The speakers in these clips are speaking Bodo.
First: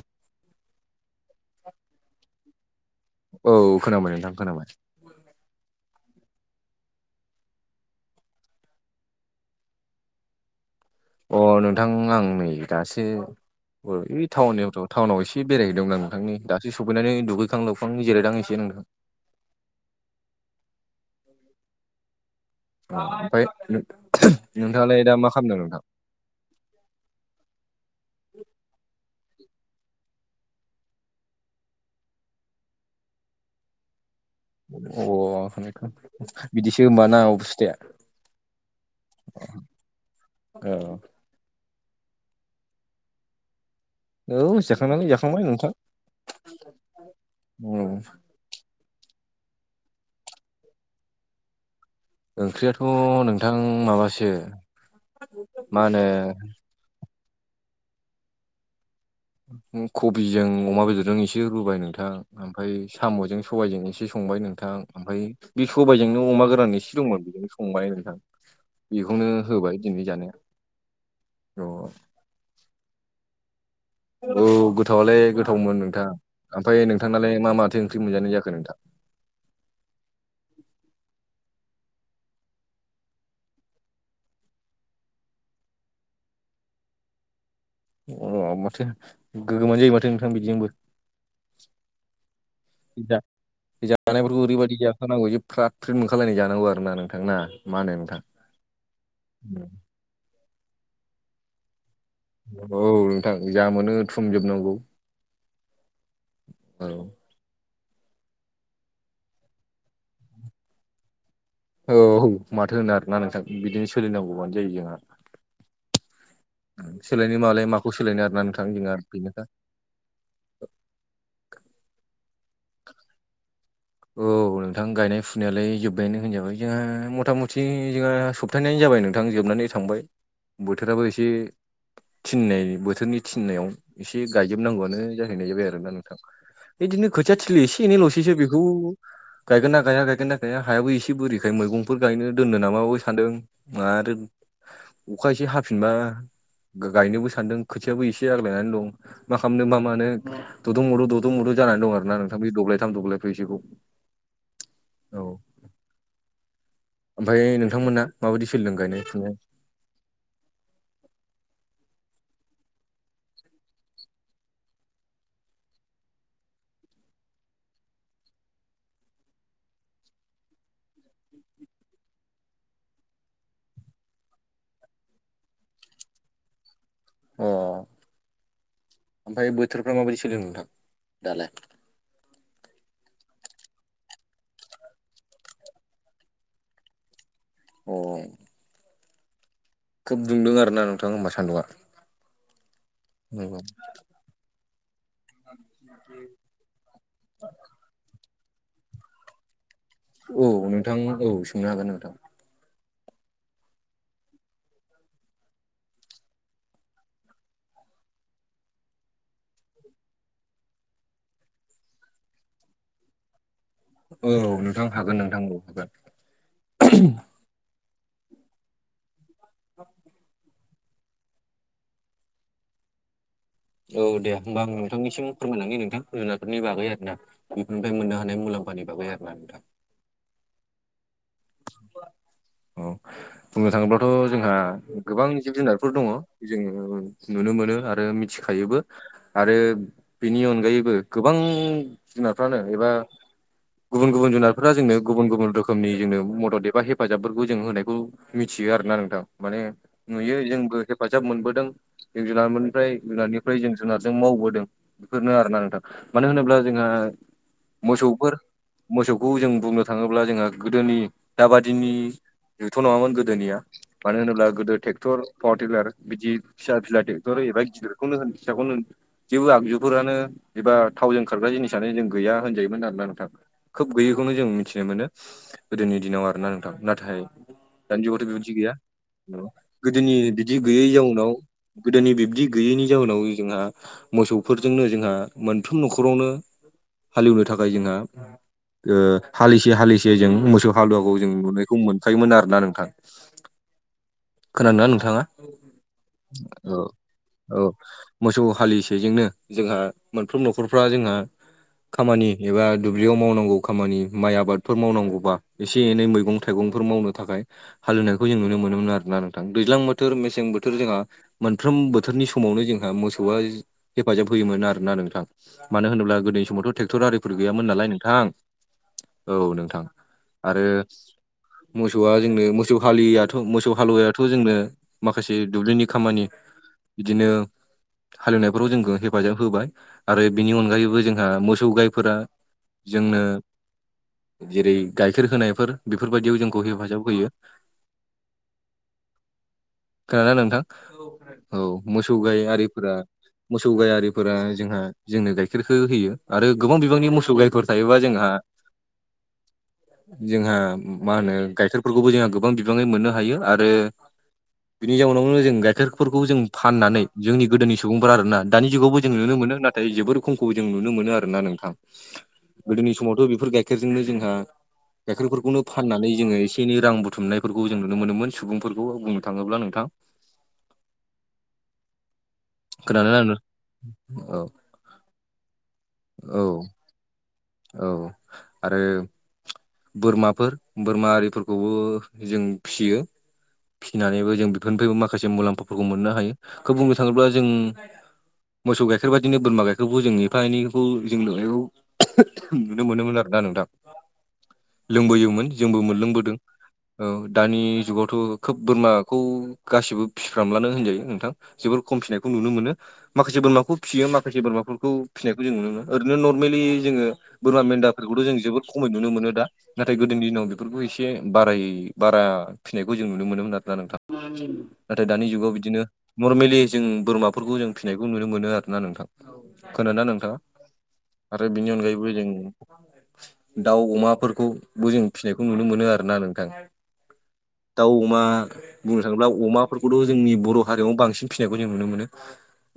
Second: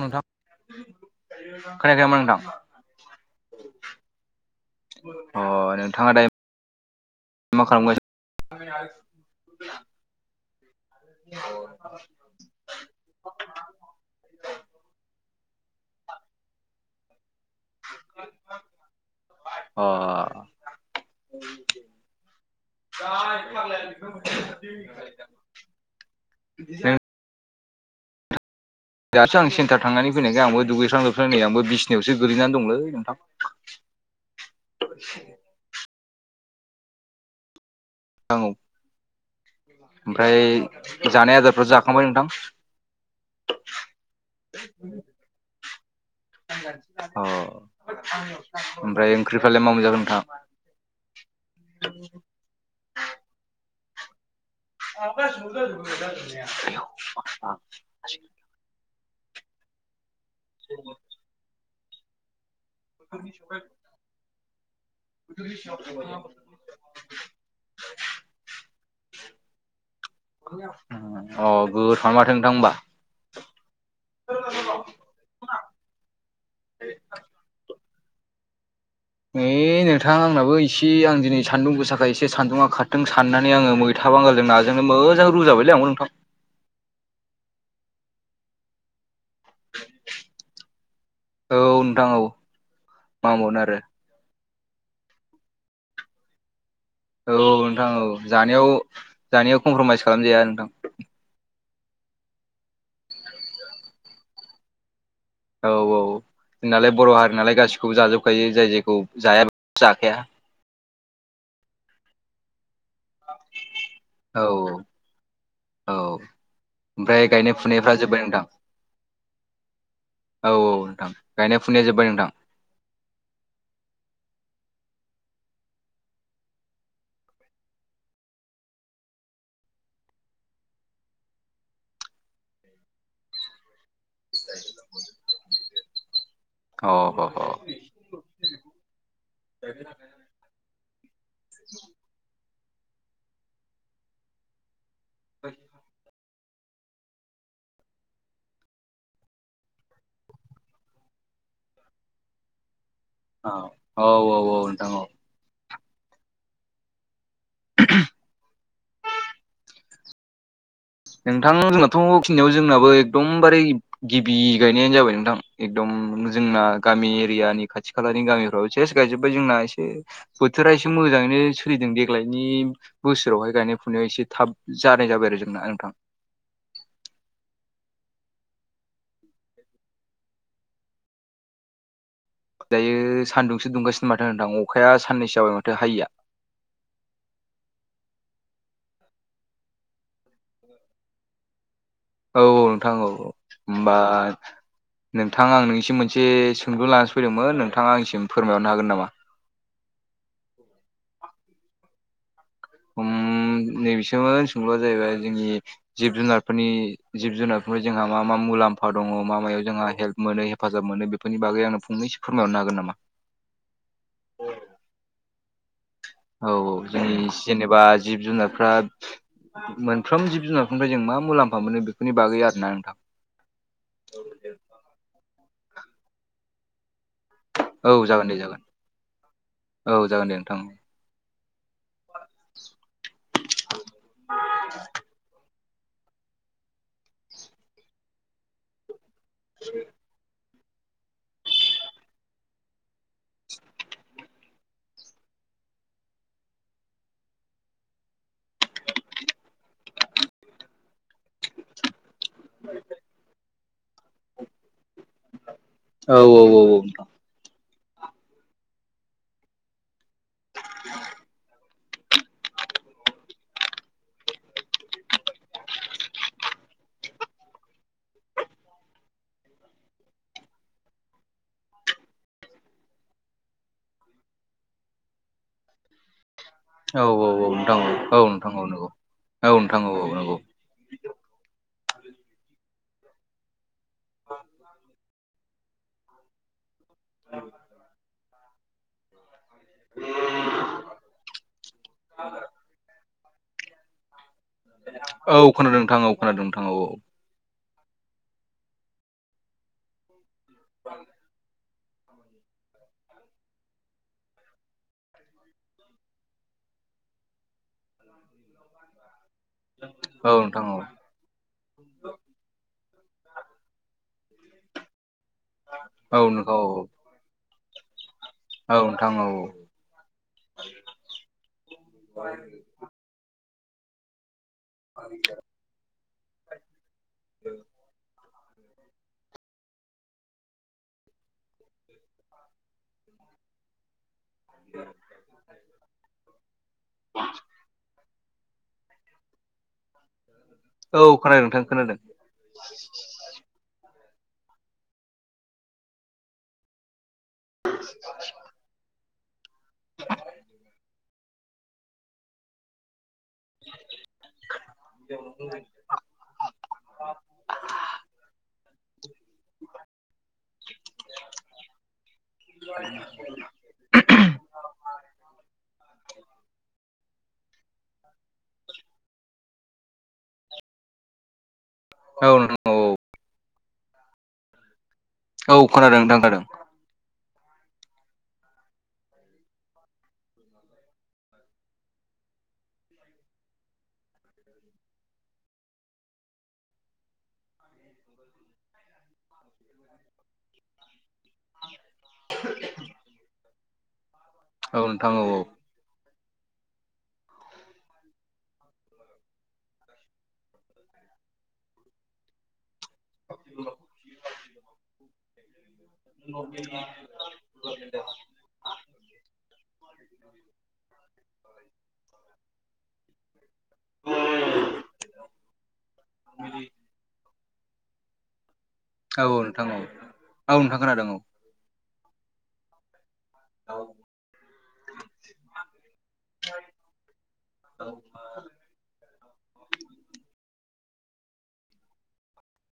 नोंथां खोनायाखै नामा नोथां। औ खोनाबाय नोंथां खोनाबाय अ नोंथाङा दायो मा खालाम गासिनो? अ नोंथां आं नै दासो ओ टाउननियावथ' टाउनाव इसे बेरायहैदोंमोन आं नोंथां नै दासो सफैनानै दुगै खां लोबखां जिरायदों एसे नोंथां। अ अ ओमफ्राय नोंथाङालाय दा मा खालामदों नोंथां [unintelligible] दासो आं सेन्टार थांनानै फैनायखाय आंबो दुगैस्रां लोबस्रां नै आंबो बिसिनायावसो गोलैनानै दंलै नोंथां। [inaudible] अ बिदिसो होमबा ना अबुस्थाया। आं औ अ ओमफ्राय जानाय आदारफोरा जाखांबाय नोंथां। औ जाखांनानै जाखांबाय नोंथां अ औ ओमफ्राय ओंख्रिफ्रालाय मा मोनजाखो नोंथां। ओंख्रियाथ' नोंथां माबासो मा होनो [inaudible] कबिजों अमा बेदरजों एसे रुबाय नोंथां आमफाय साम'जों सबायजों एसे संबाय नोंथां। ओमफाय बे सबाइजोंनो अमा गोरान एसे दंमोन बेखौबो संबाय नोंथां। बेखौनो होबाय दिनै जानाया। अ गोथावआनो माथो नोंथां ओमबा। औ गोथावलाय गोथावमोन नोंथां ओमफाय नोंथांआलाय मा माथो ओंख्रि मोनजानाय जाखो नोंथां। नै नोंथां आंनाबो एसे आं दिनै सान्दुं गोसाखाय एसे सान्दुंङा खारदों साननानै आङो मो था बांगाल जों नाजोंनो मोजां रुजाबायलै आंबो नोंथां। अ माथो गोगोमानो जायो माथो नोंथां बिदिजोंबो। औ नोंथां औ मा ओनबावनो आरो। जानायफोरखौ ओरैबायदि जाखा नांगौ जे फ्राद फ्रिद मोनखालाय जानांगौ आरो ना नों औ नोंथां औ जानायाव जानायाव कमप्रमाइस खालामजाया नोंथां। औ नोंथां जा मोनो थुमजोबनांगौ। औ औ औ होननाालाय बर हारि नालाय गासिखौबो जाजोबखायो जाय जायखौ जाया बेखौ जाखाया। औ माथो होनो आरोना नोंथां बिदिनो औ सोलिनांगौबानो जायो जोंहा। औ ओमफ्राय सोलायनाय गायनाय मालाय माखौ फुनायफ्रा जोब्बाय सोलायनो आरो ना नोंथां जोंना बेनोखा। औ औ नोंथां गायनाय फुनाया जोब्बाय नोंथां। औ नोंथां गायनाय फुनायालाय जोब्बायानो होनजाबाय जोंहा मथा मथि जोंहा सब हाबथायानो जाबाय नोंथां जोबनानै थांबाय बोथोराबो एसे थिननाय बोथोरनि थिननायाव एसे गायजोबनांगौआनो जाहैनाय जाबाय आरोना नोंथां। अ इदिनो खोथिया थिलि एसे एनै लसैसो बेखौ बेखौ गायगोन ना गाया गायगोन ना गाया हायाबो एसे बोरैखाय मैगंफोर गायनो खौ दोननो नामाबो सान्दों आरो अखा एसे हाफिनबा। गायनोबो सान्दों खोथियाबो एसे आग्लायनानै दं। मा खालामनो मा मानो ददं मुदु ददं मदु जानानै दं आरो ना नोंथां बे दब्लायथाम दब्लाय औ औ औ औ नोंथां औ। ओमफाय नोंथांमोना माबायदि सोलों गायनाय फुनाय नोंथां जोंनाथ बेखिनियाव जोंनाबो एकदमबारे गिबि गायनायानो जाबाय नोंथां। एकदम जोंना गामि एरियानि खाथि खालानि गामिफ्राव जेस गायजोब्बाय जोंना एसे बोथोरा एसे मोजाङैनो सोलिदों देग्लायनि। बोसोरावहाय गायनाय फुनायाव एसे थाब जानाय जाबाय आरो जोंना नोंथां। अ ओमफाय बोथोरफ्रा माबायदि सोलिदों नोंथां दालाय। दायो सानदुंसो दुंगासिनो माथो नोंथां अखाया साननैसो जाबाय माथो हायिया। अ खोब दुंदों आरो ना नोंथां होमबा सान्दुआ। औ औ नोंथां औ होनबा नोंथां आं नोंसिम मोनसे सो सोंलु लानसो फैदोंमोनोंथाङा आंसिम फोरमायरनो हागोन नामा? औ नोंथां औ सोंनो हागोन नोंथां। उम नैबेसोमोन सोंलुआ जाहैबाय जोंनि। जिब जुनारफोरनि जिब जुनारफोरनि जोंहा मा मा मुलाम्फा दङ मा मायाव जोंहा हेल्प मोनो। हेफाजाब मोनो बेफोरनि बागै आंनो फंनैसो फोरमायहरनो हागोन नामा। औ नोंथां हागोन नोंथां हागोन। औ औ जोंनि जेनेबा जिब जुनारफ्रा मोनफ्रोम जिब जुनार फ्राय जों मा मुलामफा मोनो बेफोरनि बागै आरो ना नोंथां। औ दे होमबा आं नोंथांनिसिम फोरमायलाङै नोंथां जुनारफोरनि बागै आरोना। बेफोरनिफ्राय औ मोननो जागोन दे हानाय जागोन मुलाम्फानि बागै आरोना नोंथां। औ जागोन दे नोंथां। औ बुंनो थाङोब्लाथ जोंहा गोबां जिब जुनारफोर दङ। जोङो नुनो मोनो आरो मिथिखायोबो आरो बिनि अनगायैबो। गोबां जुनारफ्रानो एबा गुबुन गुबुन जुनार फोर जोंनो गुबुन गुबुन रोखोमनि जोंनो मदद एबा हेफाजाबफोरखौ जों होनायखौ। मिथियो आरोना नोंथां माने नुयो जोंबो हेफ हेफाजाब मोनबोदों जउ जुनारनिफ्राय जुनारनिफ्राय जों जुनारजों मावबोदों। बेफोरनो आरोना नोंथां औ मानो औ होनोब्ला औ औ जोंहा। मोसौफोर मोसौखौ जों बुंनो थाङोब्ला जोंहा गोदोनि दाबादिनि। गोगोमथ नङामोन गोदोनिया मानो होनोब्ला गोदो ट्रेक्टर पावार टिलार बिदि बिहार पिला ट्रेक्टरहोयोबा एबा गिदिरखौनो होन फिसाखौनो होन। जेबो आगजुफोरानो एबा थावजों खारग्रा जिनिसानो जों गैया होनजायोमोन आरो ना नोंथां। खोब गैयिखौनो जों मिथिनो मोनो गोदोनि दिनाव आरोना। औ नाथाय औ नोंथां दानि औ जुगावथ नोंथां बेबायदि औ गैया नंगौ औ नोंथां औ औ गोदोनि नंगौ बिब्दि गैयै जाउनाव गोदोनि बिब्दि गैयैनि जाउनाव जोंहा मोसौफोरजोंनो जोंहा। मोनफ्रोम न'खरावनो हालेवनो थाखाय जोंहा ओ हालिसे हालिसे जों मोसौ हालुवाखौ जों नुनायखौ मोनखायोमोन आरो ना नोंथां। खोनोना नोंथाङा? औ खोनादों नोंथां औ खोनादों नोंथां औ औ मोसौ हालिसेजोंनो जोंहा मोनफ्रोम न'खरफ्रा जोंहा खामानि एबा दुब्लियाव मावनांगौ खामानि माइ आबादफोर मावनांगौबा एसे एनै मैगं थाइगंफोर मावनो थाखाय हालौनायखौ जों नुनो मोनोमोन आरो ना नोंथां। दैज्लां बोथोर औ मेसें नोंथां औ बोथोर जोंहा मोनफ्रोम बोथोरनि समावनो जोंहा मोसौआ जि हेफाजाब होयोमोन आरोना नोंथां। मानो होनोब्ला औ गोदोनि नोंथां औ समावथ' ट्रेक्टर आरिफोर गैयामोन नालाय नोंथां। औ नोंथां। आरो मोसौआ जोंनो मोस सौ हालियाथ' मोसौ हालुवायाथ' जोंनो माखासे दुब्लिनि खामानि बिदिनो हालेवनायफोराव जोंखो हेफाजाब होबाय। आरो बिनि अनगायैबो जोंहा मोसौ गायफोरा जोंनो जेरै गाइखेर होनायफोर बेफोरबायदियाव जोंखौ हेफाजाब होयो। खोनादो ना नोंथां। औ खोनादों नोंथां खोनादों। सौ गाय आरिफोरा मोसौ गायारिफोरा जोंहा जोंनो गाइखेरखो होयो। आरो गोबां बिबांनि मोसौ गाय फोर थायोबा जोंहा जोंहा मा होनो गाइखेरफोरखौबो जोंहा गोबां बिबाङै मोननो हायो। आरो बिनि जाउनावनो जों गाइखेरफोरखौ जों फाननानै जोंनि गोदोनि सुबुंफोरा आरोना दानि जुगावबो जों नुनो मोनो। नाथ थाय जोबोर खमखौ जों नुनो मोनो आरो ना नोंथां। गोदोनि समावथ' बेफोर गाय खेरजोंनो जोंहा गाइखेरफोरखौनो फाननानै जोङो एसे एनै रां बुथुमनायफोरखौ जों नुनो मोनोमोन सुबुंफोरखौ बुंनो थाङोब्ला नोंथां। औ नोंथां औ खोनादोना नो औ औ खोनादों नोंथां औ खानादों। औ आरो बोरमाफोर बोरमा आरिफोरखौबो जों फियो। फिनानैबो जों बिफोरनिफ्रायबो माखासे मुलाम्फाफोरखौ मोननो हायो। खोब बुंनो थाङोब्ला जों मोसौ गाइखेर बादिनो बोरमा गाइखेरखौबो जों एफा एनैखौ जों लुखौ नुनो मोनोमोन आरोना नोंथां। औ नोंथां औ लोंबोयोमोन जोंबो मोनलोंबोदों। औ दानि जुगावथ' खोब बोरमाखौ गासिबो फिफ्रामलानो होनजायो नोंथां। जोबोर खम फिनायखौ नुनो मोनो। माखासे बोरमाखौ फियो माखासे बोरमाफोरखौ फिनायखौ जों नुनो मोना। ओरैनो नरमेलि जोङो बोरमा मेन्दाफोरखौथ' जों जोबोद खमै नुनो मोनो। दा नाथाय गोदोनि दिनाव बेफोरखौ एसे बाराय बारा फिनायखौ जों नुनो मोनोमोन आर रा नोंथां नाथाय दानि जुगाव बिदिनो नरमेलि जों बोरमा फोरखौ जों फिसिनायखौ नुनो मोनो आरो ना नोंथां। औ नोंथां औ खोनादों ना नोंथाङा? औ नोंथां खोनादों नाथाय बेनि अनगायैबो जों दाउ, औ अमा फोरखौबो जों फिनायखौ नुनो मोनो आरो ना नोंथां। औ बा बुंनो थाङोब्ला अमाफोरखौथ' जोंनि बर' हारियाव बांसिन फिनायखौ जों नुनो मोनो।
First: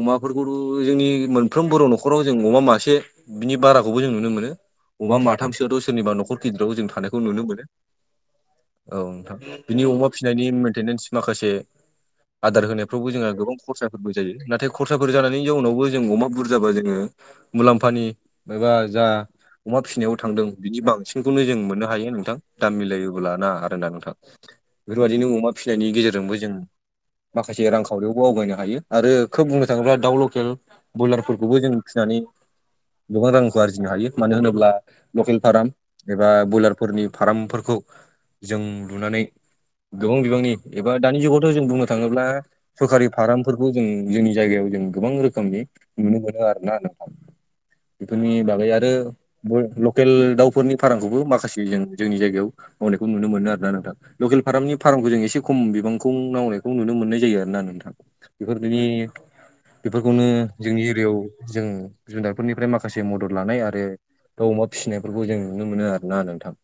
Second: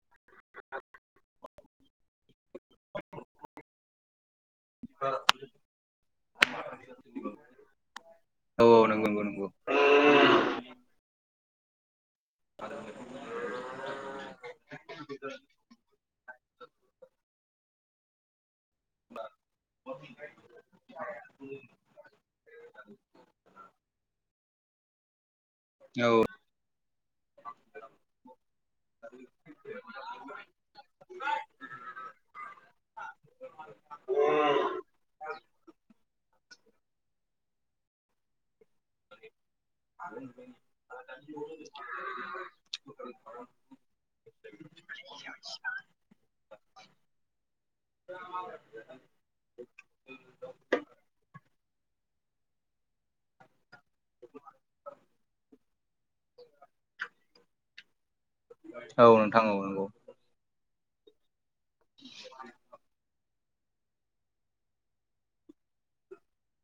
अमाफोरखौथ' जोंनि मोनफ्रोम बर' न'खराव जों अमा मासे बिनि बाराखौबो जों नुनो मोनो। अबबा माथामसोथ' सोरनिबा न'ख खर गिदिराव जों थानायखौ नुनो मोनो। औ नंगौ नंगौ नोंथां। नंगौ बिनि अमा फिनायनि नि मेनटेनेन्स माखासे आदार होनायफ्रावबो जोंहा गोबां खरसाफोरबो जायो। नाथाय खरसाफोर जानायनि जाउनावबो जों अमा बुरजाबा जोङो मुलाम्फानि मायबा जा अमा फिनायाव थांदों। बिनि बांस फोरखौनो जों मोननो हायो नोंथां दाम मिलायोबोला आरो ना नोंथां। बेफोरबायदिनो अमा फिनायनि औ गेजेरजोंबो जों माखासे रांखावरियावबो आवगायनो हायो। आरो खोब बुंनो थाङोब्ला दाउ लकेल बयलारफोरखौबो जों फिसिनानै गोबां रांखौ आरजिनो हायो मानो होनोब्ला लकेल फाराम एबा बयलारफोरनि फाराम फोरखौ जों लुनानै गोबां बिबांनि एबा दानि जुगावथ जों बुंनो थाङोब्ला सरखारि फारामफोरखौ जों जोंनि जायगायाव जों गोबां रोखोमनि नुनो मोनो आरो ना नोंथां। बेफोरनि बागै आरो बय-लकेल दाउफोर बेफोरनि फारामखौबो माखासे जों जोंनि जायगायाव मावनायखौ नुनो मोनो आरोना नों- थां लकेल फारामनि फारामखौ जों एसे खम बिबांखौ मावनायखौ नुनो मोननाय जायो आरो ना नोंथां। बेफोरबिदि औ नोंथां औ नंगौ बेफोर- बेखौनो जोंनि एरियायाव जोङो जुनारफोरनिफ्राय माखासे मदद लानाय आरो दाउ अमा फिसिनायफोरखौ जों नुनो मोनो आरो ना नोंथां।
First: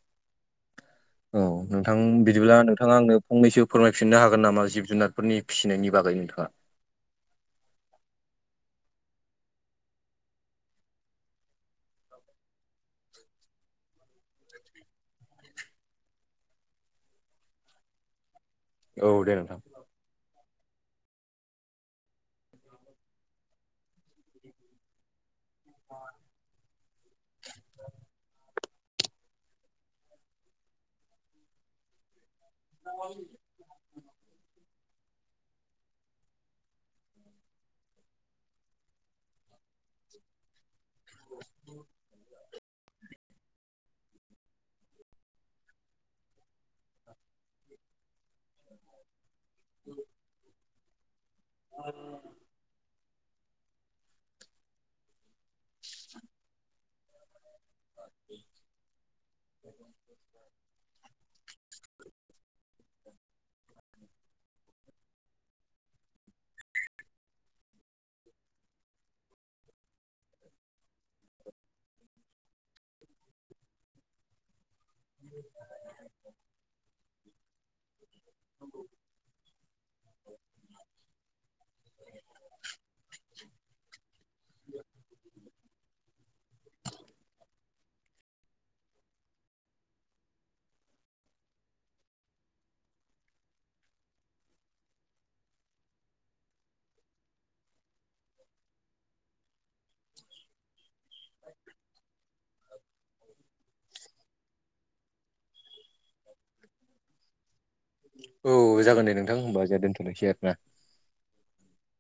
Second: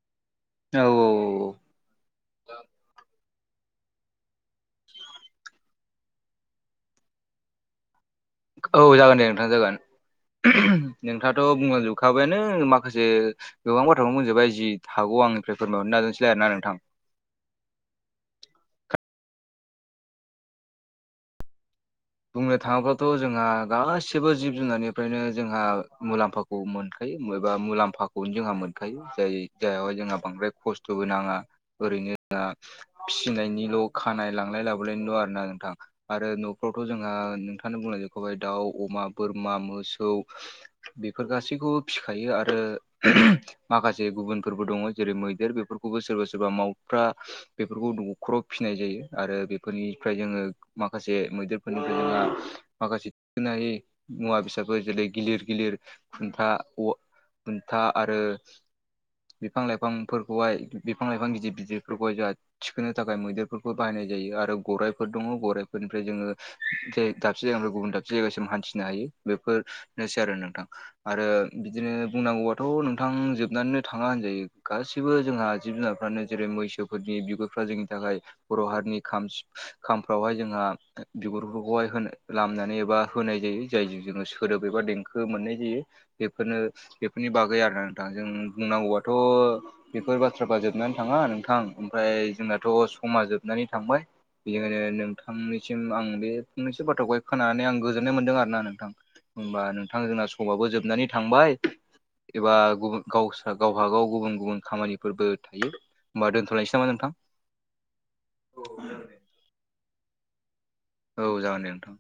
औ औ औ नोंथां बिदिब्ला नोंथाङा आंनो फंनैसो फोरमायफिननो हागोन नामा जिब जुनारफोरनि फिसिनायनि बागै नोंथाङा। औ जागोन दे नोंथां जागोन। [unintelligible] नोंथाङाथ' बुंलांजोबखाबायानो माखासे गोबां बाथ्राखौनो बुंजोबबाय जि हागौ आंनिफ्राय फोरमायहरनो नाजानोसैलाय आरो ना नोंथां। औ दे नोंथां बुंनो थाङोबाथ जोंहा गासिबो जिब जुनारनि- फ्रायनो जोंहा मुलाम्फाखौ मोनखायो एबा मुलाम्फाखौनो जोंहा मोन- खायो जाय जायहायाव जोंहा बांद्राय खस्थ'बो नांङा ओरैनो दा फिसिनायनिल' खानाय लांलाय लाबोलायनिल' आरो ना नोंथां आरो बेखौथ' जोंहा नोंथाङानो बुंलांजोबखौाय दाउ, अमा, बोरमा, मोसौ। बेफोर गासैखौबो फिखायो आरो माखासे गुबुनफोरबो दङ जेरै मैदेर बेफोरखौबो सोरबा सोरबा मावफ्रा बेफोरखौ न'खराव फिनाय जायो आरो बेफोरनिफ्राय जोङो माखासे मैदेर [unintelligible] माखासे फिनाय मुवा बेसादफोर जेरै गिलिर गिलिर खुन्था अ खुन्था आरो बिफां-लाइफां फोरखौहाय बिफां-लाइफां गिदिर गिदिर फोरखौहाय जोंहा थिखोनो थाखाय मैदेरफोरखौ बाहायनाय जायो आरो गराइफोर दङ गराइफोरनिफ्राय जोङो जे दाबसे जायगानिफ्राय गुबुन दाबसे जायगासिम हान्थिनो हायो बेफोरनोसै आरो नोंथां। आरो बिदिनो बुंनांगौबाथ' नोंथां जोबनानैनो थांङा होनजायो। गासैबो जोंहा जिब-जुनारफ्रानो जेरै मैसोफोरनि बिगुरफ्रा जोंनि थाखाय बर' हारिनि खाम सि खामफ्रावहाय जोंहा बिगुरफोरखौहाय हो लामनानै एबा होनाय जायो। जायजों जोङो सोदोब एबा देंखो मोननाय जायो। बेफोरनो बेफोरनि बागै आरो नोंथां जों बुंनांगौबाथ' बेफोर बाथ्राफ्रा जोबनानै थाङा नोंथां ओमफ्राय जोंनाथ' समा जोबनानै थांबाय। बेयो नोंथांनिसिम आं बे फंनैसो बाथ्राखौहाय खोनानानै आं गोजोननाय मोनदों आरो ना नोंथां। होमबा नोंथां जोंना समावबो जोबनानै थांबाय। एबा गुबुन गावसा गावबा-गाव गुबुन गुबुन खामानिफोरबो थायो। होमबा दोनथलायनोसै नामा नोंथां? औ जागोन दे नोंथां होमबा जोंहा दोन्थनोसै आरो ना। औ जागोन दे नोंथां।